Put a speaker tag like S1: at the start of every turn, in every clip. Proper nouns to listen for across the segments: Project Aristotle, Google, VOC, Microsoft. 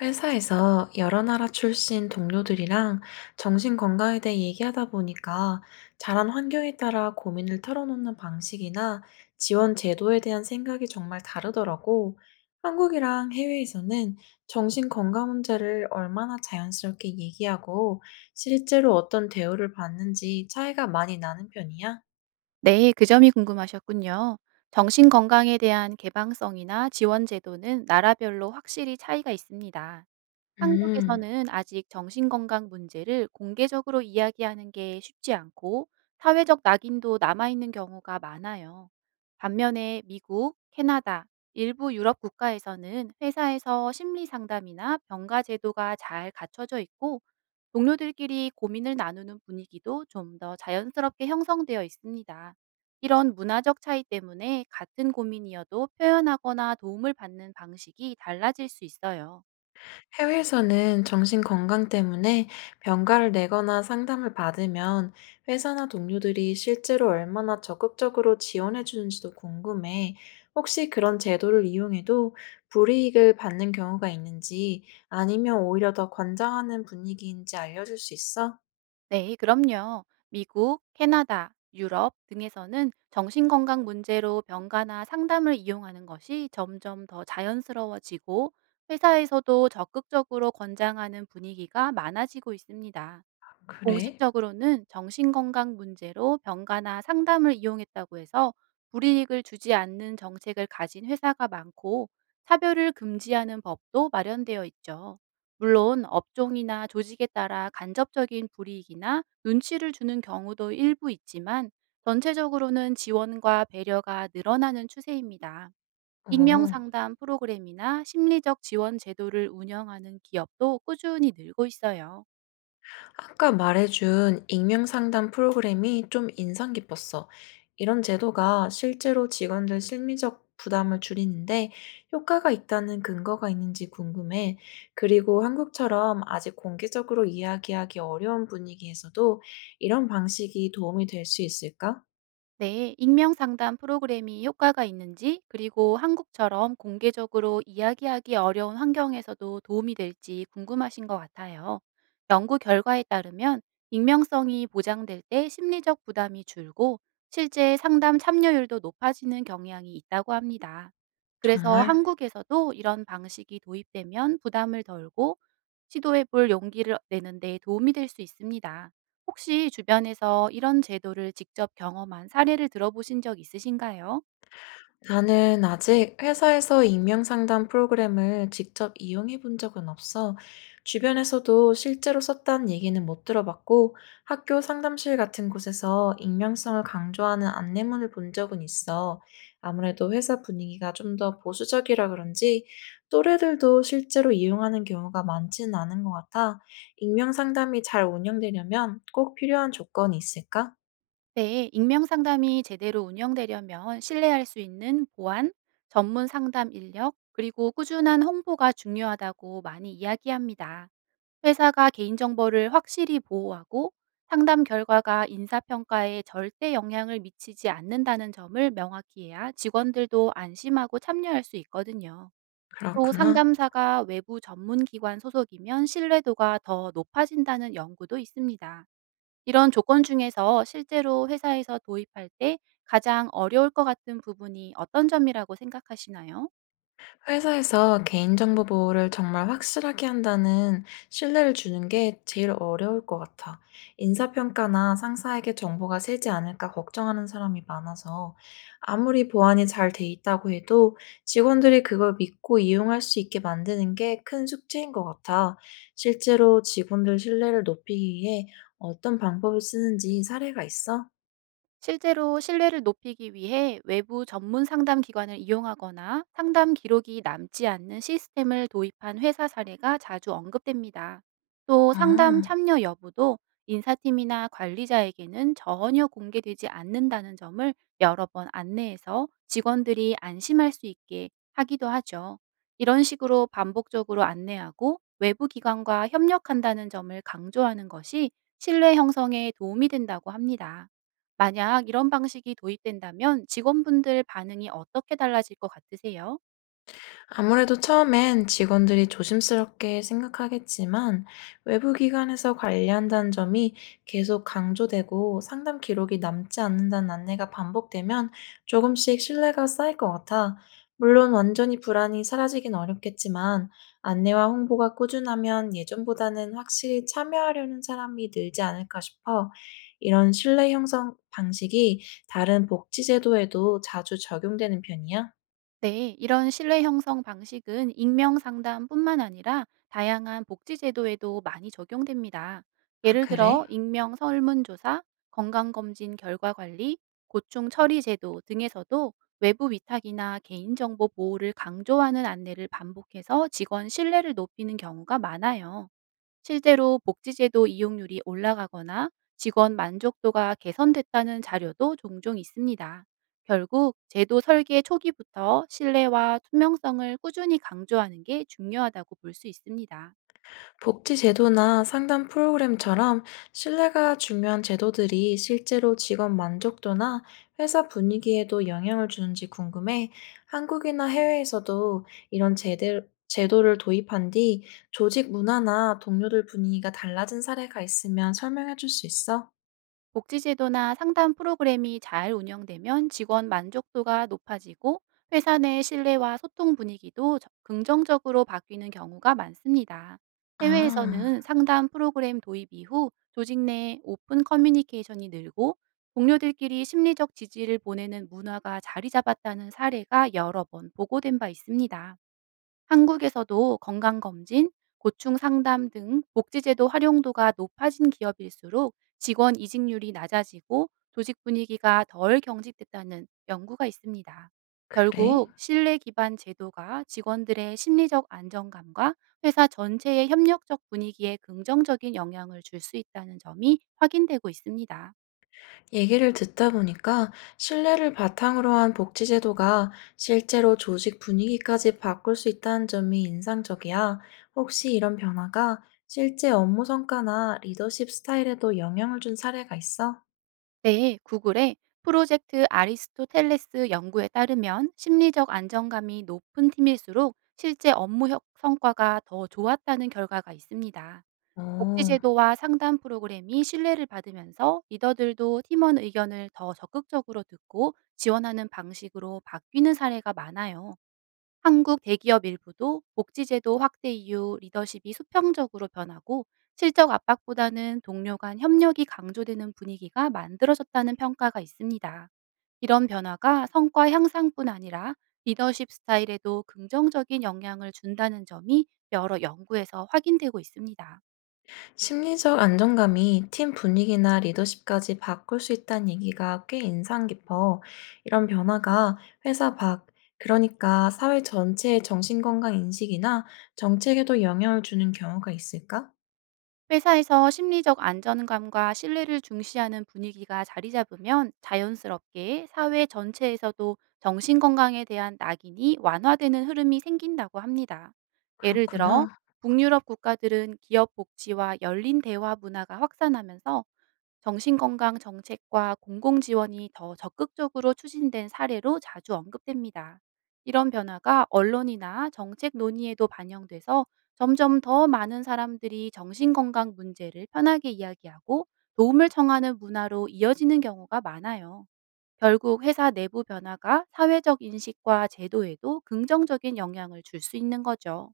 S1: 회사에서 여러 나라 출신 동료들이랑 정신건강에 대해 얘기하다 보니까 자란 환경에 따라 고민을 털어놓는 방식이나 지원 제도에 대한 생각이 정말 다르더라고. 한국이랑 해외에서는 정신건강 문제를 얼마나 자연스럽게 얘기하고 실제로 어떤 대우를 받는지 차이가 많이 나는 편이야?
S2: 네, 그 점이 궁금하셨군요. 정신 건강에 대한 개방성이나 지원 제도는 나라별로 확실히 차이가 있습니다.
S1: 음.
S2: 한국에서는 아직 정신건강 문제를 공개적으로 이야기하는 게 쉽지 않고 사회적 낙인도 남아있는 경우가 많아요. 반면에 미국, 캐나다, 일부 유럽 국가에서는 회사에서 심리 상담이나 병가 제도가 잘 갖춰져 있고 동료들끼리 고민을 나누는 분위기도 좀 더 자연스럽게 형성되어 있습니다. 이런 문화적 차이 때문에 같은 고민이어도 표현하거나 도움을 받는 방식이 달라질 수 있어요.
S1: 해외에서는 정신 건강 때문에 병가를 내거나 상담을 받으면 회사나 동료들이 실제로 얼마나 적극적으로 지원해 주는지도 궁금해. 혹시 그런 제도를 이용해도 불이익을 받는 경우가 있는지 아니면 오히려 더 권장하는 분위기인지 알려줄 수 있어?
S2: 네, 그럼요. 미국, 캐나다, 유럽 등에서는 정신건강 문제로 병가나 상담을 이용하는 것이 점점 더 자연스러워지고 회사에서도 적극적으로 권장하는 분위기가 많아지고 있습니다.
S1: 그래?
S2: 공식적으로는 정신건강 문제로 병가나 상담을 이용했다고 해서 불이익을 주지 않는 정책을 가진 회사가 많고 차별을 금지하는 법도 마련되어 있죠. 물론 업종이나 조직에 따라 간접적인 불이익이나 눈치를 주는 경우도 일부 있지만 전체적으로는 지원과 배려가 늘어나는 추세입니다. 익명
S1: 오.
S2: 상담 프로그램이나 심리적 지원 제도를 운영하는 기업도 꾸준히 늘고 있어요.
S1: 아까 말해준 익명 상담 프로그램이 좀 인상 깊었어. 이런 제도가 실제로 직원들 심리적 부담을 줄이는데 효과가 있다는 근거가 있는지 궁금해. 그리고 한국처럼 아직 공개적으로 이야기하기 어려운 분위기에서도 이런 방식이 도움이 될 수 있을까?
S2: 네, 익명 상담 프로그램이 효과가 있는지, 그리고 한국처럼 공개적으로 이야기하기 어려운 환경에서도 도움이 될지 궁금하신 것 같아요. 연구 결과에 따르면 익명성이 보장될 때 심리적 부담이 줄고 실제 상담 참여율도 높아지는 경향이 있다고 합니다. 그래서
S1: 정말?
S2: 한국에서도 이런 방식이 도입되면 부담을 덜고 시도해볼 용기를 내는 데 도움이 될 수 있습니다. 혹시 주변에서 이런 제도를 직접 경험한 사례를 들어보신 적 있으신가요?
S1: 나는 아직 회사에서 익명 상담 프로그램을 직접 이용해 본 적은 없어. 주변에서도 실제로 썼다는 얘기는 못 들어봤고, 학교 상담실 같은 곳에서 익명성을 강조하는 안내문을 본 적은 있어. 아무래도 회사 분위기가 좀 더 보수적이라 그런지 또래들도 실제로 이용하는 경우가 많지는 않은 것 같아. 익명 상담이 잘 운영되려면 꼭 필요한 조건이 있을까?
S2: 네, 익명 상담이 제대로 운영되려면 신뢰할 수 있는 보안, 전문 상담 인력, 그리고 꾸준한 홍보가 중요하다고 많이 이야기합니다. 회사가 개인정보를 확실히 보호하고 상담 결과가 인사평가에 절대 영향을 미치지 않는다는 점을 명확히 해야 직원들도 안심하고 참여할 수 있거든요. 또
S1: 그렇구나.
S2: 상담사가 외부 전문 기관 소속이면 신뢰도가 더 높아진다는 연구도 있습니다. 이런 조건 중에서 실제로 회사에서 도입할 때 가장 어려울 것 같은 부분이 어떤 점이라고 생각하시나요?
S1: 회사에서 개인정보 보호를 정말 확실하게 한다는 신뢰를 주는 게 제일 어려울 것 같아. 인사평가나 상사에게 정보가 새지 않을까 걱정하는 사람이 많아서 아무리 보안이 잘 돼 있다고 해도 직원들이 그걸 믿고 이용할 수 있게 만드는 게 큰 숙제인 것 같아. 실제로 직원들 신뢰를 높이기 위해 어떤 방법을 쓰는지 사례가 있어?
S2: 실제로 신뢰를 높이기 위해 외부 전문 상담 기관을 이용하거나 상담 기록이 남지 않는 시스템을 도입한 회사 사례가 자주 언급됩니다. 또 상담
S1: 아.
S2: 참여 여부도 인사팀이나 관리자에게는 전혀 공개되지 않는다는 점을 여러 번 안내해서 직원들이 안심할 수 있게 하기도 하죠. 이런 식으로 반복적으로 안내하고 외부 기관과 협력한다는 점을 강조하는 것이 신뢰 형성에 도움이 된다고 합니다. 만약 이런 방식이 도입된다면 직원분들 반응이 어떻게 달라질 것 같으세요?
S1: 아무래도 처음엔 직원들이 조심스럽게 생각하겠지만 외부 기관에서 관리한다는 점이 계속 강조되고 상담 기록이 남지 않는다는 안내가 반복되면 조금씩 신뢰가 쌓일 것 같아. 물론 완전히 불안이 사라지긴 어렵겠지만 안내와 홍보가 꾸준하면 예전보다는 확실히 참여하려는 사람이 늘지 않을까 싶어. 이런 신뢰 형성 방식이 다른 복지제도에도 자주 적용되는 편이야?
S2: 네, 이런 신뢰 형성 방식은 익명 상담뿐만 아니라 다양한 복지 제도에도 많이 적용됩니다.
S1: 아,
S2: 예를
S1: 그래?
S2: 들어 익명 설문조사, 건강검진 결과 관리, 고충 처리 제도 등에서도 외부 위탁이나 개인정보 보호를 강조하는 안내를 반복해서 직원 신뢰를 높이는 경우가 많아요. 실제로 복지제도 이용률이 올라가거나 직원 만족도가 개선됐다는 자료도 종종 있습니다. 결국 제도 설계 초기부터 신뢰와 투명성을 꾸준히 강조하는 게 중요하다고 볼 수 있습니다.
S1: 복지 제도나 상담 프로그램처럼 신뢰가 중요한 제도들이 실제로 직업 만족도나 회사 분위기에도 영향을 주는지 궁금해. 한국이나 해외에서도 제도를 도입한 뒤 조직 문화나 동료들 분위기가 달라진 사례가 있으면 설명해 줄 수 있어?
S2: 복지제도나 상담 프로그램이 잘 운영되면 직원 만족도가 높아지고 회사 내 신뢰와 소통 분위기도 긍정적으로 바뀌는 경우가 많습니다. 해외에서는
S1: 아,
S2: 상담 프로그램 도입 이후 조직 내 오픈 커뮤니케이션이 늘고 동료들끼리 심리적 지지를 보내는 문화가 자리 잡았다는 사례가 여러 번 보고된 바 있습니다. 한국에서도 건강검진, 고충상담 등 복지제도 활용도가 높아진 기업일수록 직원 이직률이 낮아지고 조직 분위기가 덜 경직됐다는 연구가 있습니다.
S1: 그래?
S2: 결국 신뢰 기반 제도가 직원들의 심리적 안정감과 회사 전체의 협력적 분위기에 긍정적인 영향을 줄 수 있다는 점이 확인되고 있습니다.
S1: 얘기를 듣다 보니까 신뢰를 바탕으로 한 복지제도가 실제로 조직 분위기까지 바꿀 수 있다는 점이 인상적이야. 혹시 이런 변화가 실제 업무 성과나 리더십 스타일에도 영향을 준 사례가 있어?
S2: 네, 구글의 프로젝트 아리스토텔레스 연구에 따르면 심리적 안정감이 높은 팀일수록 실제 업무 성과가 더 좋았다는 결과가 있습니다.
S1: 오.
S2: 복지제도와 상담 프로그램이 신뢰를 받으면서 리더들도 팀원 의견을 더 적극적으로 듣고 지원하는 방식으로 바뀌는 사례가 많아요. 한국 대기업 일부도 복지제도 확대 이후 리더십이 수평적으로 변하고 실적 압박보다는 동료 간 협력이 강조되는 분위기가 만들어졌다는 평가가 있습니다. 이런 변화가 성과 향상뿐 아니라 리더십 스타일에도 긍정적인 영향을 준다는 점이 여러 연구에서 확인되고 있습니다.
S1: 심리적 안정감이 팀 분위기나 리더십까지 바꿀 수 있다는 얘기가 꽤 인상 깊어. 이런 변화가 회사 밖, 그러니까 사회 전체의 정신건강 인식이나 정책에도 영향을 주는 경우가 있을까?
S2: 회사에서 심리적 안전감과 신뢰를 중시하는 분위기가 자리 잡으면 자연스럽게 사회 전체에서도 정신건강에 대한 낙인이 완화되는 흐름이 생긴다고 합니다. 예를 들어,
S1: 그렇구나.
S2: 북유럽 국가들은 기업 복지와 열린 대화 문화가 확산하면서 정신건강 정책과 공공지원이 더 적극적으로 추진된 사례로 자주 언급됩니다. 이런 변화가 언론이나 정책 논의에도 반영돼서 점점 더 많은 사람들이 정신건강 문제를 편하게 이야기하고 도움을 청하는 문화로 이어지는 경우가 많아요. 결국 회사 내부 변화가 사회적 인식과 제도에도 긍정적인 영향을 줄 수 있는 거죠.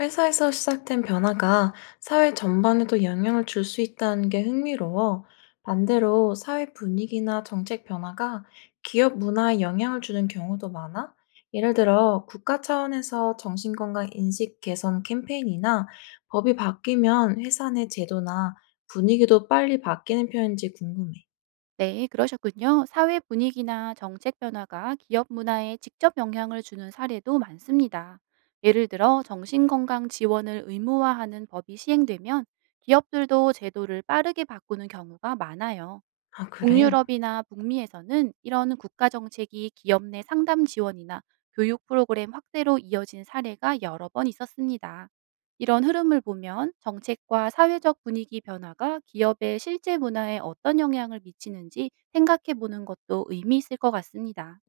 S1: 회사에서 시작된 변화가 사회 전반에도 영향을 줄 수 있다는 게 흥미로워. 반대로 사회 분위기나 정책 변화가 기업 문화에 영향을 주는 경우도 많아. 예를 들어 국가 차원에서 정신건강 인식 개선 캠페인이나 법이 바뀌면 회사 내 제도나 분위기도 빨리 바뀌는 편인지 궁금해.
S2: 네, 그러셨군요. 사회 분위기나 정책 변화가 기업 문화에 직접 영향을 주는 사례도 많습니다. 예를 들어 정신건강 지원을 의무화하는 법이 시행되면 기업들도 제도를 빠르게 바꾸는 경우가 많아요.
S1: 아, 그래.
S2: 북유럽이나 북미에서는 이런 국가 정책이 기업 내 상담 지원이나 교육 프로그램 확대로 이어진 사례가 여러 번 있었습니다. 이런 흐름을 보면 정책과 사회적 분위기 변화가 기업의 실제 문화에 어떤 영향을 미치는지 생각해 보는 것도 의미 있을 것 같습니다.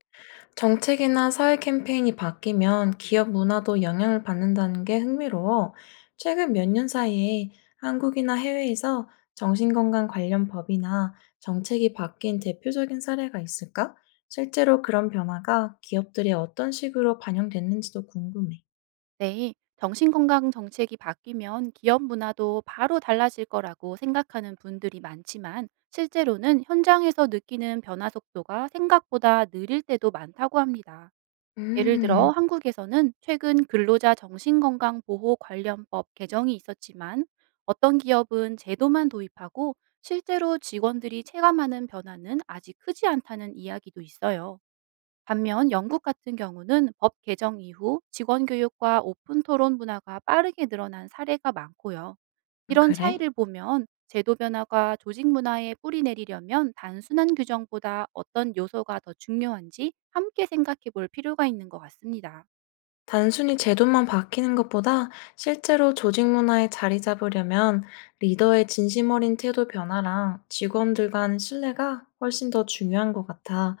S1: 정책이나 사회 캠페인이 바뀌면 기업 문화도 영향을 받는다는 게 흥미로워. 최근 몇 년 사이에 한국이나 해외에서 정신건강 관련 법이나 정책이 바뀐 대표적인 사례가 있을까? 실제로 그런 변화가 기업들이 어떤 식으로 반영됐는지도 궁금해.
S2: 네, 정신건강 정책이 바뀌면 기업 문화도 바로 달라질 거라고 생각하는 분들이 많지만 실제로는 현장에서 느끼는 변화 속도가 생각보다 느릴 때도 많다고 합니다. 예를 들어
S1: 음,
S2: 한국에서는 최근 근로자 정신건강보호 관련법 개정이 있었지만 어떤 기업은 제도만 도입하고 실제로 직원들이 체감하는 변화는 아직 크지 않다는 이야기도 있어요. 반면 영국 같은 경우는 법 개정 이후 직원 교육과 오픈 토론 문화가 빠르게 늘어난 사례가 많고요. 이런
S1: 그래?
S2: 차이를 보면 제도 변화가 조직 문화에 뿌리 내리려면 단순한 규정보다 어떤 요소가 더 중요한지 함께 생각해 볼 필요가 있는 것 같습니다.
S1: 단순히 제도만 바뀌는 것보다 실제로 조직 문화에 자리 잡으려면 리더의 진심 어린 태도 변화랑 직원들 간 신뢰가 훨씬 더 중요한 것 같아.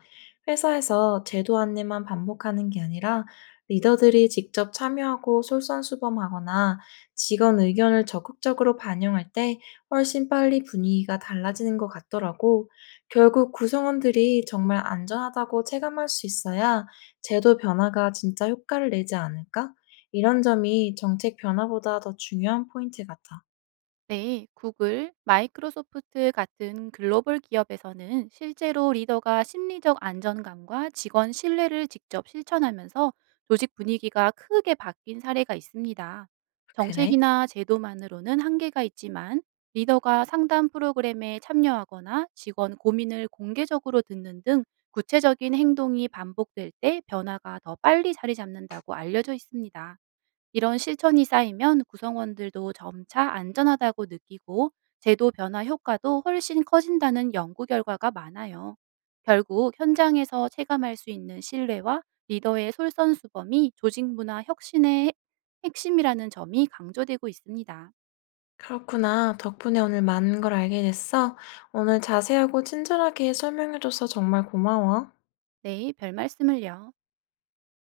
S1: 회사에서 제도 안내만 반복하는 게 아니라 리더들이 직접 참여하고 솔선수범하거나 직원 의견을 적극적으로 반영할 때 훨씬 빨리 분위기가 달라지는 것 같더라고. 결국 구성원들이 정말 안전하다고 체감할 수 있어야 제도 변화가 진짜 효과를 내지 않을까? 이런 점이 정책 변화보다 더 중요한 포인트 같아.
S2: 네, 구글, 마이크로소프트 같은 글로벌 기업에서는 실제로 리더가 심리적 안정감과 직원 신뢰를 직접 실천하면서 조직 분위기가 크게 바뀐 사례가 있습니다.
S1: 그래?
S2: 정책이나 제도만으로는 한계가 있지만 리더가 상담 프로그램에 참여하거나 직원 고민을 공개적으로 듣는 등 구체적인 행동이 반복될 때 변화가 더 빨리 자리 잡는다고 알려져 있습니다. 이런 실천이 쌓이면 구성원들도 점차 안전하다고 느끼고 제도 변화 효과도 훨씬 커진다는 연구 결과가 많아요. 결국 현장에서 체감할 수 있는 신뢰와 리더의 솔선수범이 조직 문화 혁신의 핵심이라는 점이 강조되고 있습니다.
S1: 그렇구나. 덕분에 오늘 많은 걸 알게 됐어. 오늘 자세하고 친절하게 설명해줘서 정말 고마워.
S2: 네, 별 말씀을요.